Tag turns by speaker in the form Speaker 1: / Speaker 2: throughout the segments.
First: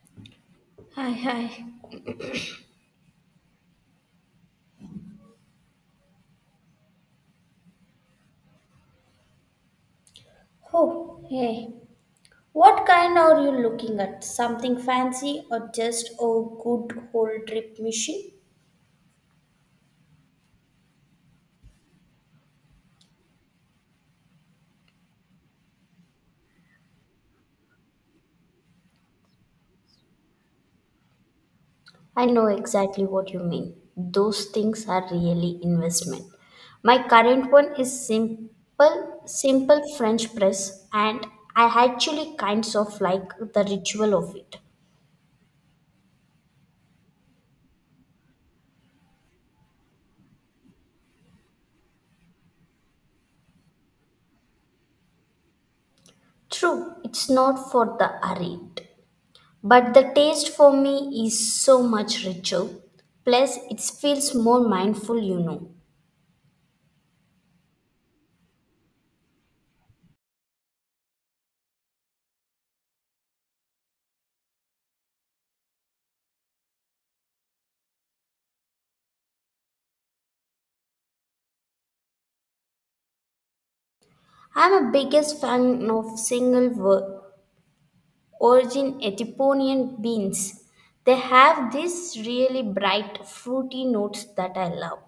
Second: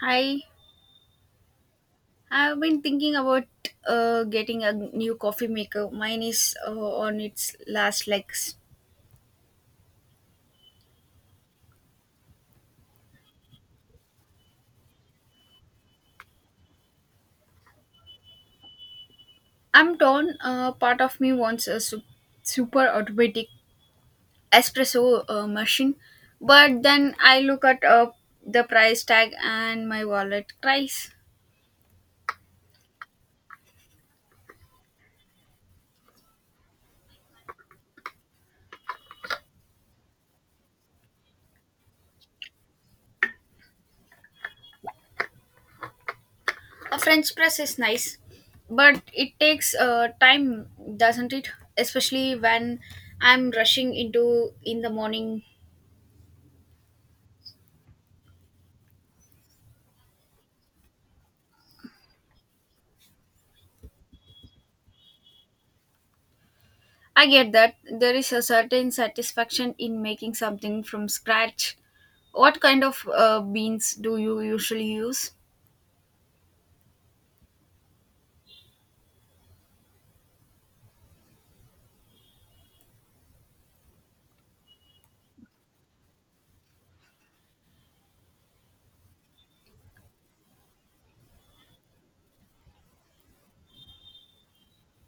Speaker 1: Hi,
Speaker 2: Hi, hi.
Speaker 1: I've been thinking about getting a new coffee maker. Mine is on its last legs.
Speaker 2: Oh, hey. What kind are you looking at? Something fancy or just a good old drip machine?
Speaker 1: I'm torn. Part of me wants a super automatic espresso machine, but then I look at the price tag and my wallet cries.
Speaker 2: I know exactly what you mean. Those things are really investment. My current one is simple French press, and I actually kinds of like the ritual of it.
Speaker 1: A French press is nice, but it takes time, doesn't it? Especially when I'm rushing into in the morning.
Speaker 2: True, it's not for the arrayed. But the taste for me is so much richer. Plus, it feels more mindful, you know.
Speaker 1: I get that there is a certain satisfaction in making something from scratch. What kind of beans do you usually use?
Speaker 2: I'm a biggest fan of origin Ethiopian beans. They have these really bright fruity notes that I love.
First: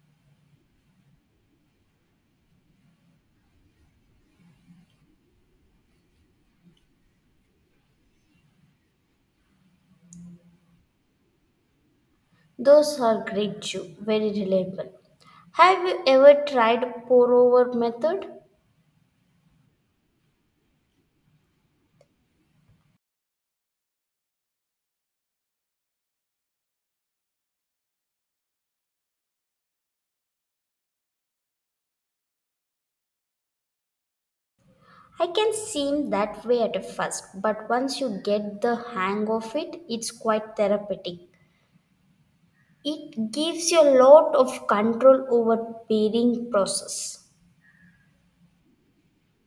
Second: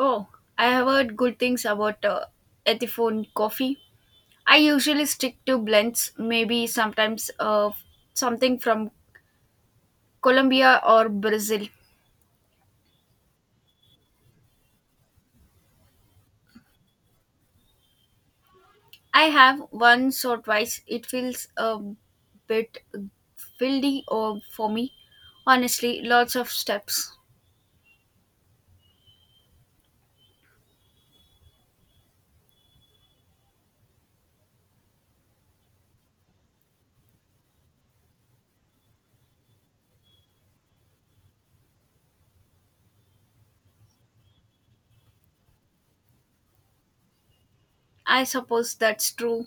Speaker 1: Oh, I have heard good things about Ethiopian coffee. I usually stick to blends, maybe sometimes something from Colombia or Brazil.
Speaker 2: Those are great too, very reliable. Have you ever tried pour over method?
Speaker 1: I have once or twice. It feels a bit fieldy or for me. Honestly, lots of steps.
Speaker 2: I can seem that way at first, but once you get the hang of it, it's quite therapeutic. It gives you a lot of control over pairing process.
Speaker 1: I suppose that's true.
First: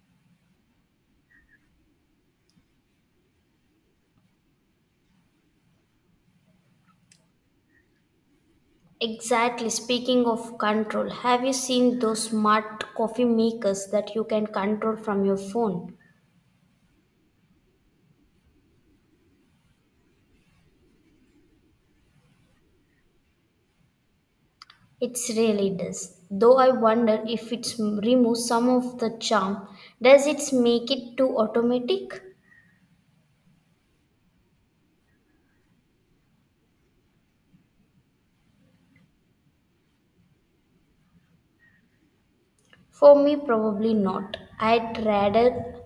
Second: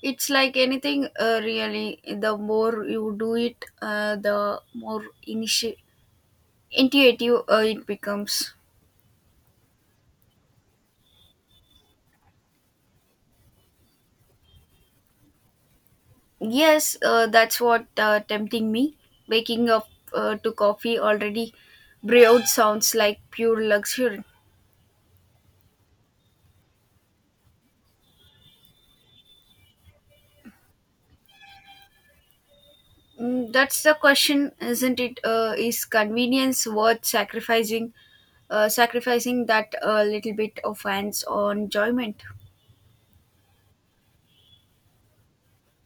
Speaker 1: It's like anything, really. The more you do it, the more initi- intuitive it becomes.
Speaker 2: Exactly. Speaking of control, have you seen those smart coffee makers that you can control from your phone?
Speaker 1: Yes, that's what tempting me. Waking up to coffee already brewed sounds like pure luxury.
Speaker 2: It really does. Though I wonder if it removes some of the charm. Does it make it too automatic?
Speaker 1: Mm, that's the question, isn't it? Is convenience worth sacrificing? Sacrificing that little bit of hands-on enjoyment.
Speaker 2: For me, probably not. I'd rather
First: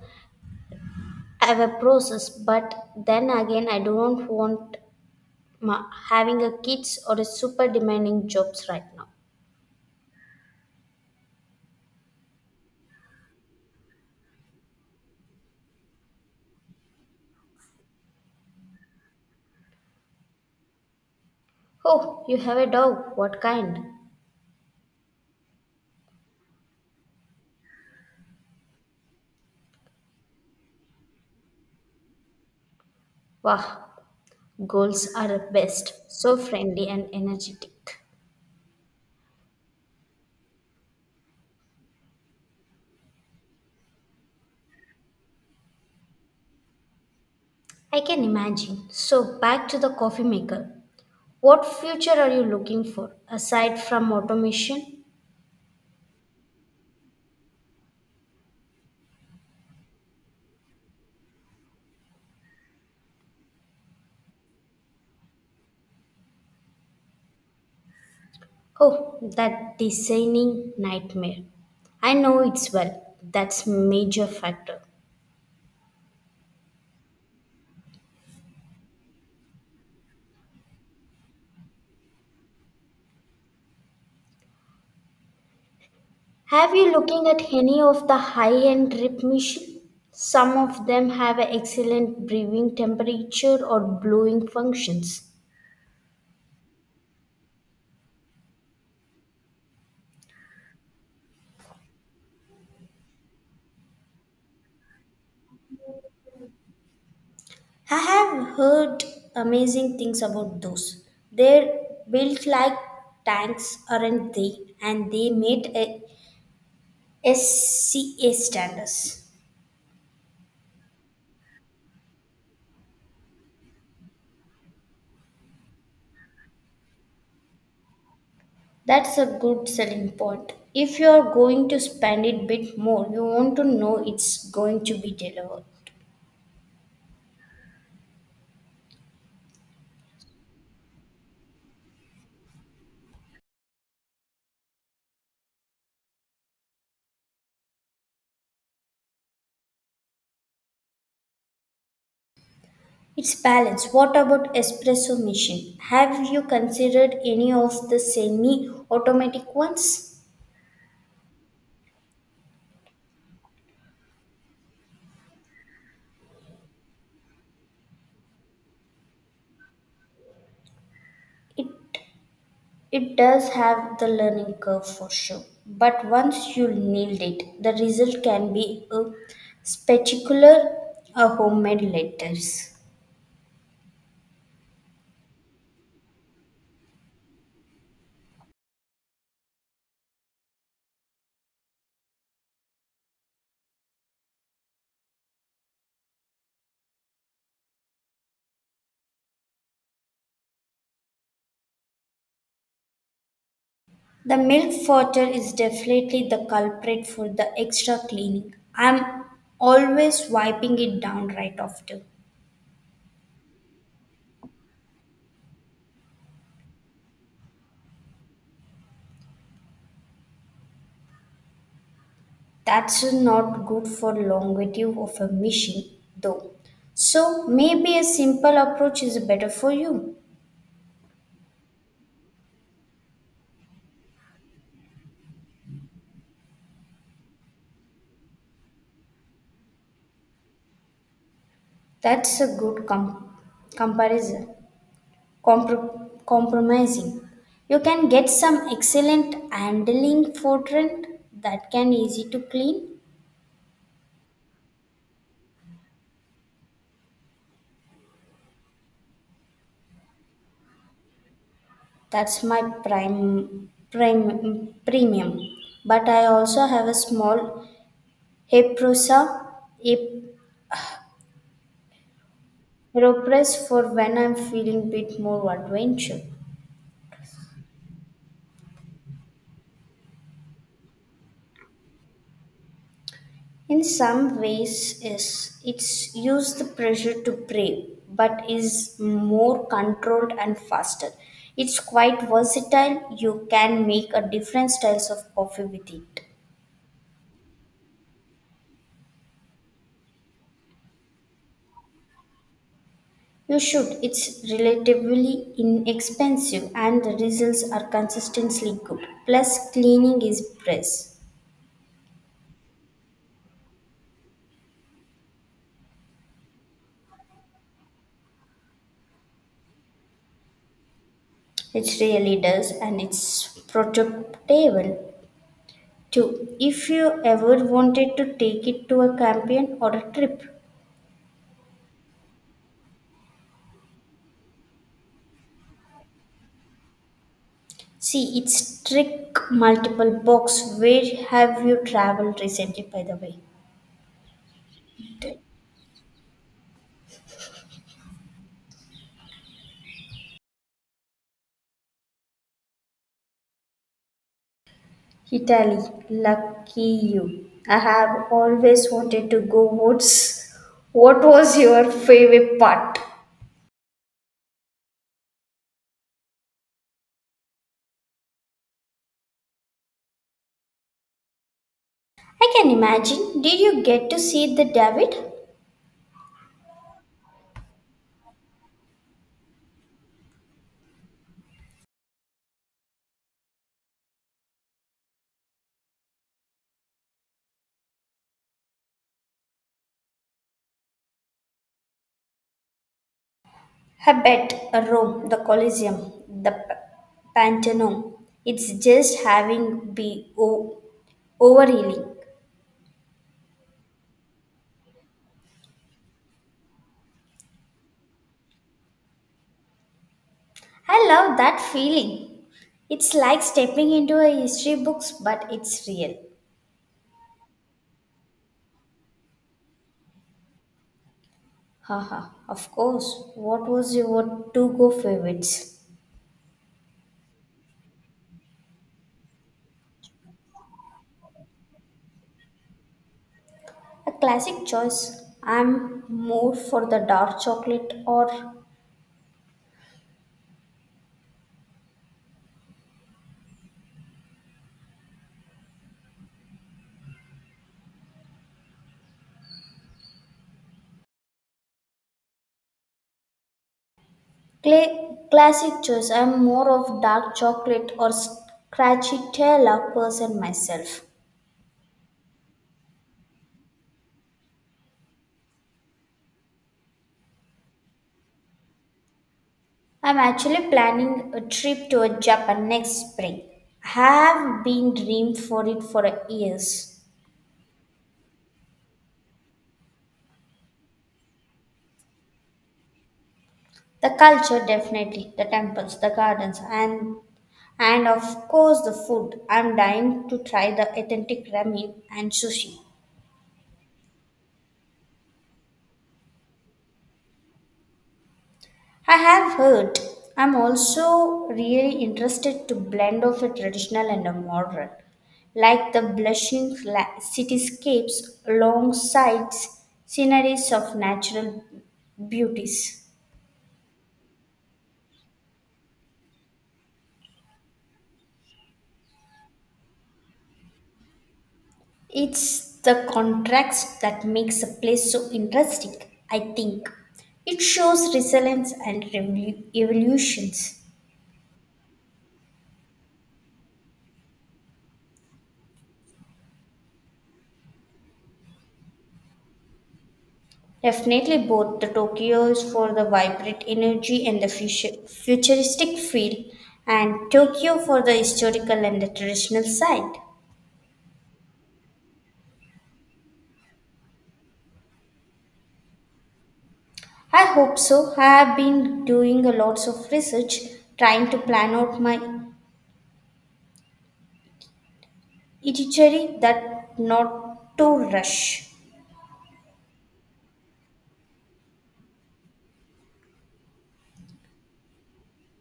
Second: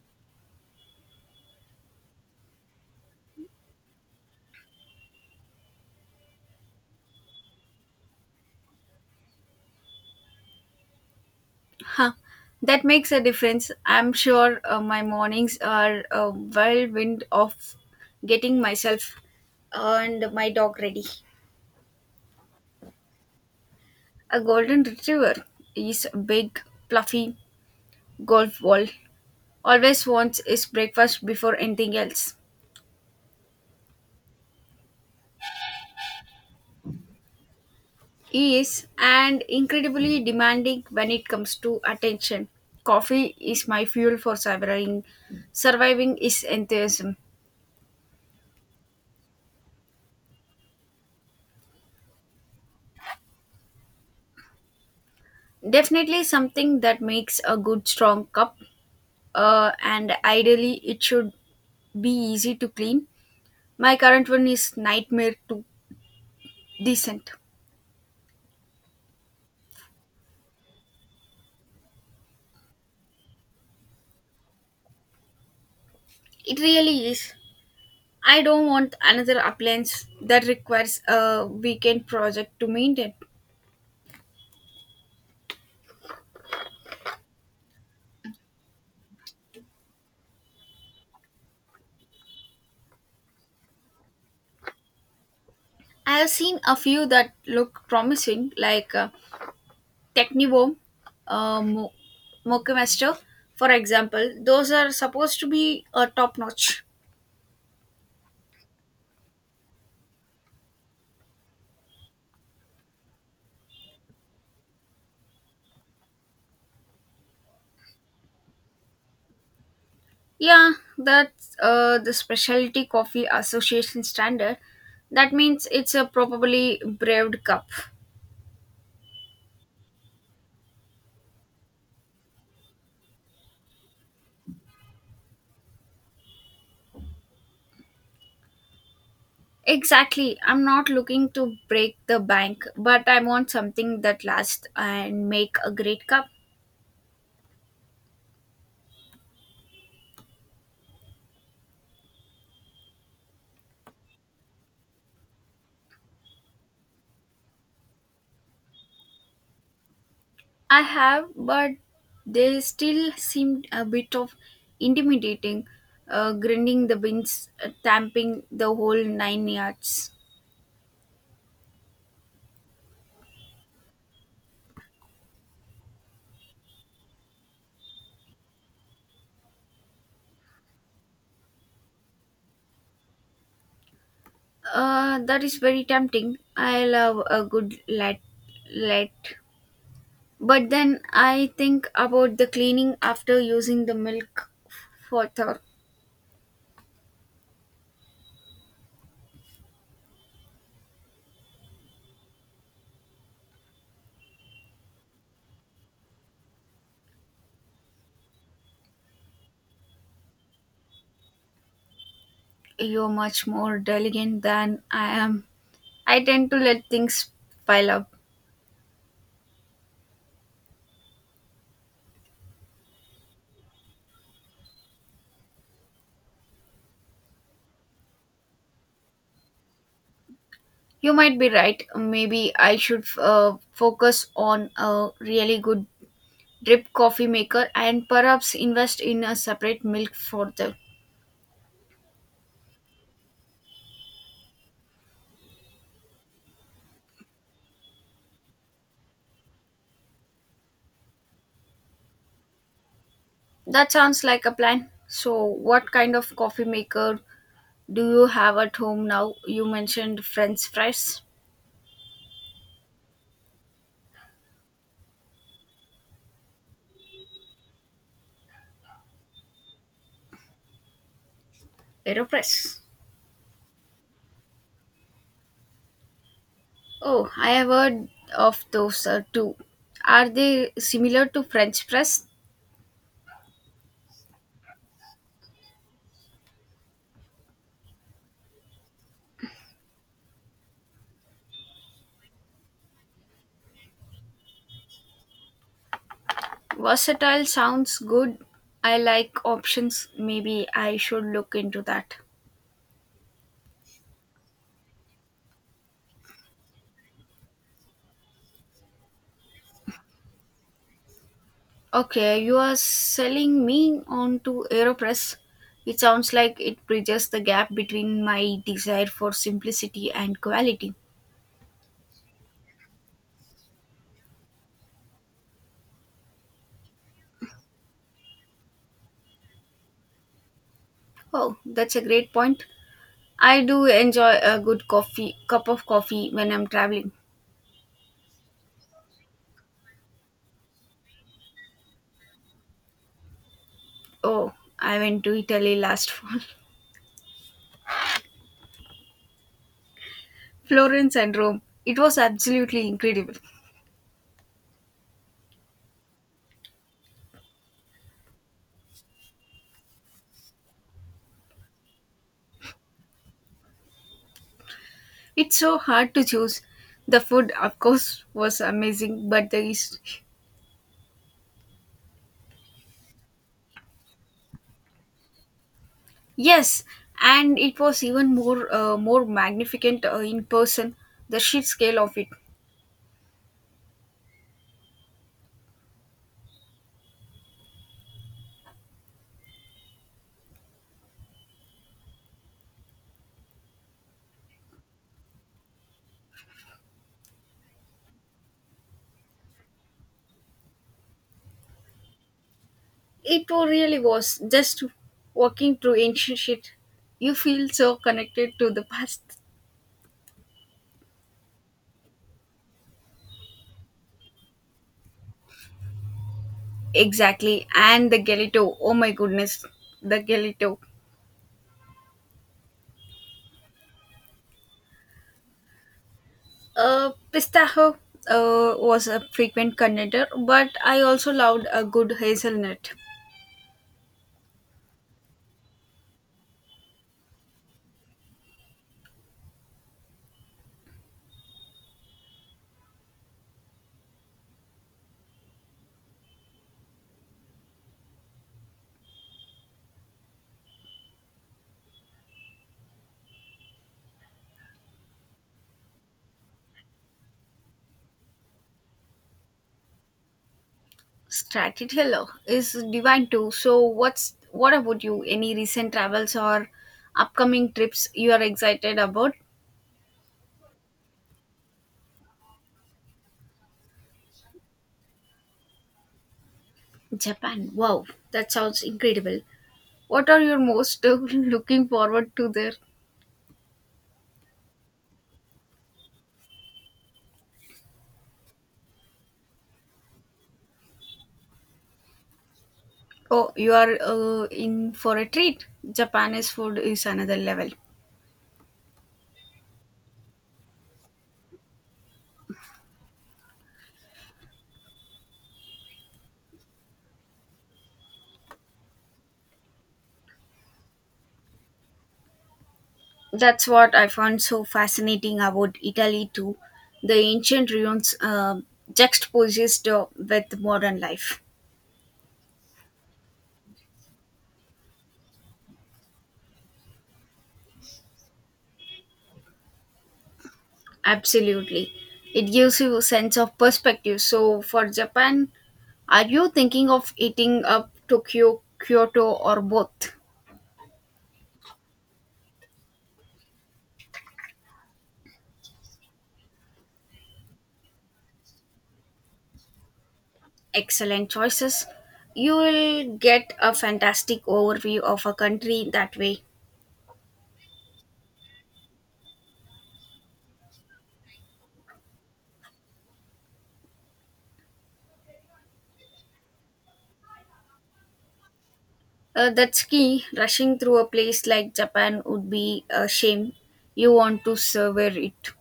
Speaker 2: have a process, but then again, I don't want having a kids or a super demanding jobs right now.
Speaker 1: Huh. That makes a difference. I'm sure my mornings are a whirlwind of getting myself and my dog ready.
Speaker 2: Oh, you have a dog. What kind?
Speaker 1: A golden retriever is a big, fluffy golf ball. Always wants his breakfast before anything else.
Speaker 2: Wah, goals are the best. So friendly and energetic.
Speaker 1: He is and incredibly demanding when it comes to attention. Coffee is my fuel for surviving. Surviving is enthusiasm.
Speaker 2: I can imagine. So, back to the coffee maker. What future are you looking for aside from automation?
Speaker 1: Definitely something that makes a good strong cup, and ideally it should be easy to clean. My current one is nightmare to decent.
Speaker 2: Oh, that designing nightmare. I know it's well. That's major factor.
Speaker 1: It really is. I don't want another appliance that requires a weekend project to maintain.
Speaker 2: Have you looking at any of the high-end drip machine? Some of them have excellent brewing temperature or brewing functions.
Speaker 1: I have seen a few that look promising, like Technivo, uh, Mo- Mochemaster, for example. Those are supposed to be top notch.
Speaker 2: I have heard amazing things about those. They're built like tanks, aren't they? And they meet a SCA standards.
Speaker 1: Yeah, that's the Specialty Coffee Association standard. That means it's a probably brewed cup.
Speaker 2: That's a good selling point. If you're going to spend it bit more, you want to know it's going to be delivered.
Speaker 1: Exactly. I'm not looking to break the bank, but I want something that lasts and make a great cup.
Speaker 2: It's balanced. What about espresso machine? Have you considered any of the semi-automatic ones?
Speaker 1: I have, but they still seemed a bit of intimidating, grinding the beans, tamping the whole nine yards.
Speaker 2: It It does have the learning curve for sure, but once you nailed it, the result can be a spectacular, a homemade lettuce.
Speaker 1: That is very tempting. I love a good latte. But then I think about the cleaning after using the milk for the.
Speaker 2: The milk water is definitely the culprit for the extra cleaning. I'm always wiping it down right after.
Speaker 1: You're much more delicate than I am. I tend to let things pile up.
Speaker 2: That's not good for longevity of a machine, though. So maybe a simple approach is better for you.
Speaker 1: You might be right. Maybe I should focus on a really good drip coffee maker and perhaps invest in a separate milk for the.
Speaker 2: That's a comparison. Compromising. You can get some excellent handling fortran that can easy to clean.
Speaker 1: That sounds like a plan. So, what kind of coffee maker do you have at home now? You mentioned French fries,
Speaker 2: That's my prime premium. But I also have a small Heprosa
Speaker 1: AeroPress.
Speaker 2: Hepropress for when I'm feeling bit more adventure.
Speaker 1: Oh, I have heard of those too. Are they similar to French press?
Speaker 2: In some ways, yes, it's used the pressure to brave, but is more controlled and faster. It's quite versatile. You can make a different styles of coffee with it.
Speaker 1: Versatile sounds good. I like options. Maybe I should look into that.
Speaker 2: You should. It's relatively inexpensive, and the results are consistently good. Plus, cleaning is press.
Speaker 1: Okay, you are selling me on to AeroPress. It sounds like it bridges the gap between my desire for simplicity and quality.
Speaker 2: It really does, and it's protectable too. If you ever wanted to take it to a campaign or a trip.
Speaker 1: Oh, that's a great point. I do enjoy a good coffee cup of coffee when I'm traveling.
Speaker 2: See, it's trick multiple box. Where have you traveled recently, by the way?
Speaker 1: Oh, I went to
Speaker 2: It-
Speaker 1: Italy last fall. Florence and Rome. It was absolutely incredible.
Speaker 2: Italy, lucky you. I have always wanted to go. What was your favorite part?
Speaker 1: It's so hard to choose. The food, of course, was amazing, but the is
Speaker 2: I can imagine. Did you get to see the David?
Speaker 1: yes, and it was even more magnificent in person. The sheer scale of it,
Speaker 2: I bet Rome, the Colosseum, the Pantheon. It's just overhealing.
Speaker 1: it really was just walking through ancient shit. You feel so connected to the past.
Speaker 2: I love that feeling. It's like stepping into a history books, but it's real.
Speaker 1: Exactly, and the Galito. Oh my goodness, the Galito.
Speaker 2: Haha, of course. What was your to-go favorites?
Speaker 1: Pistachio was a frequent contender, but I also loved a good hazelnut.
Speaker 2: A classic choice. I'm more for the dark chocolate or classic choice. I'm more of dark chocolate or scratchy tail person myself.
Speaker 1: Stracciatella is divine too. So, what about you? Any recent travels or upcoming trips you are excited about?
Speaker 2: I'm actually planning a trip to Japan next spring. Have been dreamed for it for years.
Speaker 1: Japan. Wow, that sounds incredible. What are you most looking forward to there?
Speaker 2: The culture, definitely, the temples, the gardens, and of course the food. I'm dying to try the authentic ramen and sushi.
Speaker 1: Oh, you are in for a treat. Japanese food is another level.
Speaker 2: I have heard. I'm also really interested to blend of a traditional and a modern, like the cityscapes alongside sceneries of natural beauties.
Speaker 1: That's what I found so fascinating about Italy too. The ancient ruins juxtaposed with modern life.
Speaker 2: It's the contrast that makes a place so interesting, I think. It shows resilience and evolutions.
Speaker 1: Absolutely. It gives you a sense of perspective. So for Japan, are you thinking of eating up Tokyo, Kyoto or both?
Speaker 2: Definitely, both the Tokyo is for the vibrant energy and the futuristic feel, and Tokyo for the historical and the traditional side.
Speaker 1: Excellent choices. You will get a fantastic overview of a country that way.
Speaker 2: I hope so. I have been doing a lots of research, trying to plan out my itinerary that not to rush.
Speaker 1: That's key. Rushing through a place like Japan would be a shame. You want to savor it.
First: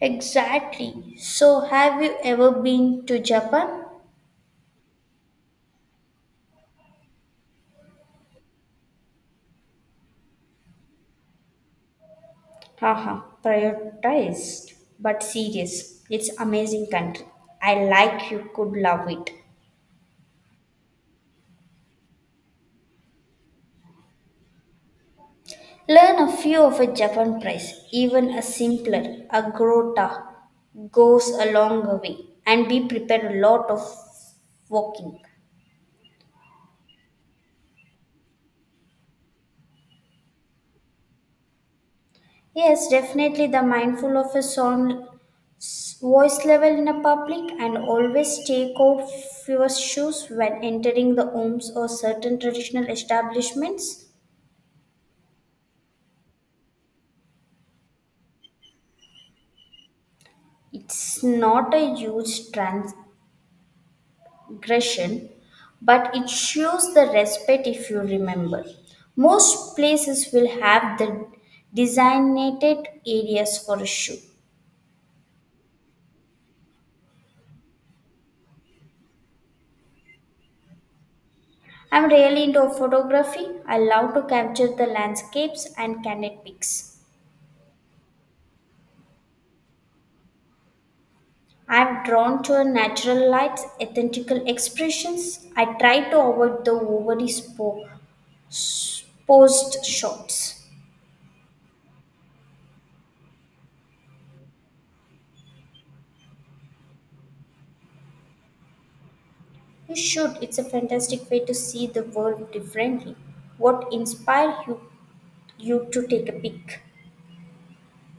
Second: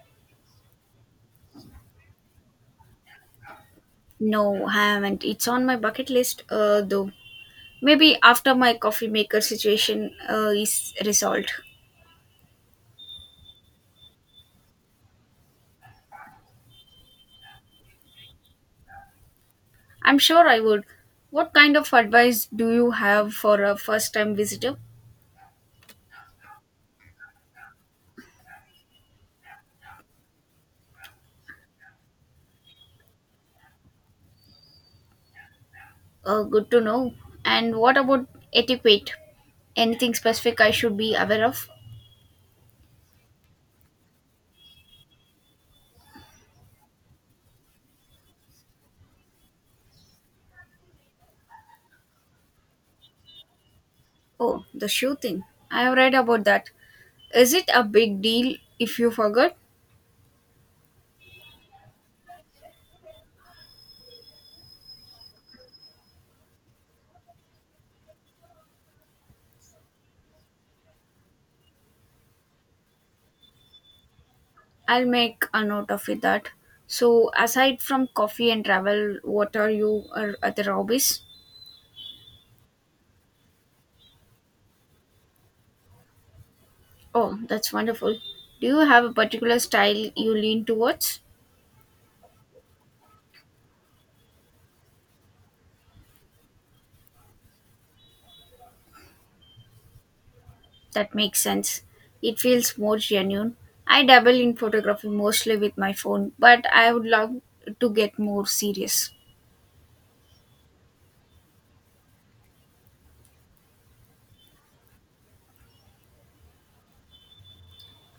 Speaker 2: Exactly. So, have you ever been to Japan?
Speaker 1: No, I haven't. It's on my bucket list, though. Maybe after my coffee maker situation is resolved.
Speaker 2: Haha, prioritized but serious. It's amazing country. I like you could love it.
Speaker 1: I'm sure I would. What kind of advice do you have for a first time visitor?
Speaker 2: Learn a few of a Japan price, even a simpler, a grota goes a long way and be prepared a lot of walking.
Speaker 1: Good to know. And what about etiquette? Anything specific I should be aware of?
Speaker 2: Yes, definitely the mindful of a voice level in a public and always take off your shoes when entering the homes or certain traditional establishments.
Speaker 1: Oh, the shoe thing. I have read about that. Is it a big deal if you forget?
Speaker 2: It's not a huge transgression, but it shows the respect if you remember. Most places will have the designated areas for a shoe.
Speaker 1: I'll make a note of it that. So, aside from coffee and travel, what are you or other hobbies?
Speaker 2: I'm really into photography. I love to capture the landscapes and candid pics.
Speaker 1: Oh, that's wonderful. Do you have a particular style you lean towards?
Speaker 2: I'm drawn to a natural light's authentical expressions. I try to avoid the posed shots.
Speaker 1: That makes sense. It feels more genuine. I dabble in photography mostly with my phone, but I would love to get more serious.
Speaker 2: You should. It's a fantastic way to see the world differently. What inspired you, you to take a peek?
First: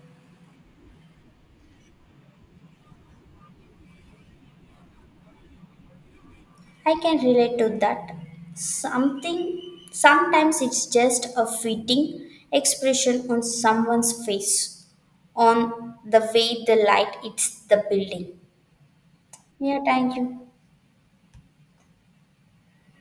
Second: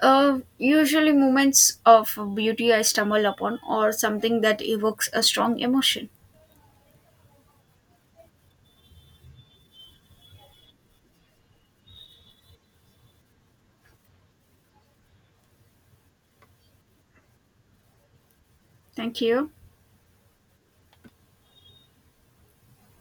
Speaker 1: Usually moments of beauty I stumble upon or something that evokes a strong emotion.
Speaker 2: I can relate to that. Something Sometimes it's just a fitting expression on someone's face on the way the light hits the building.
Speaker 1: Thank you.
Speaker 2: Yeah, thank you.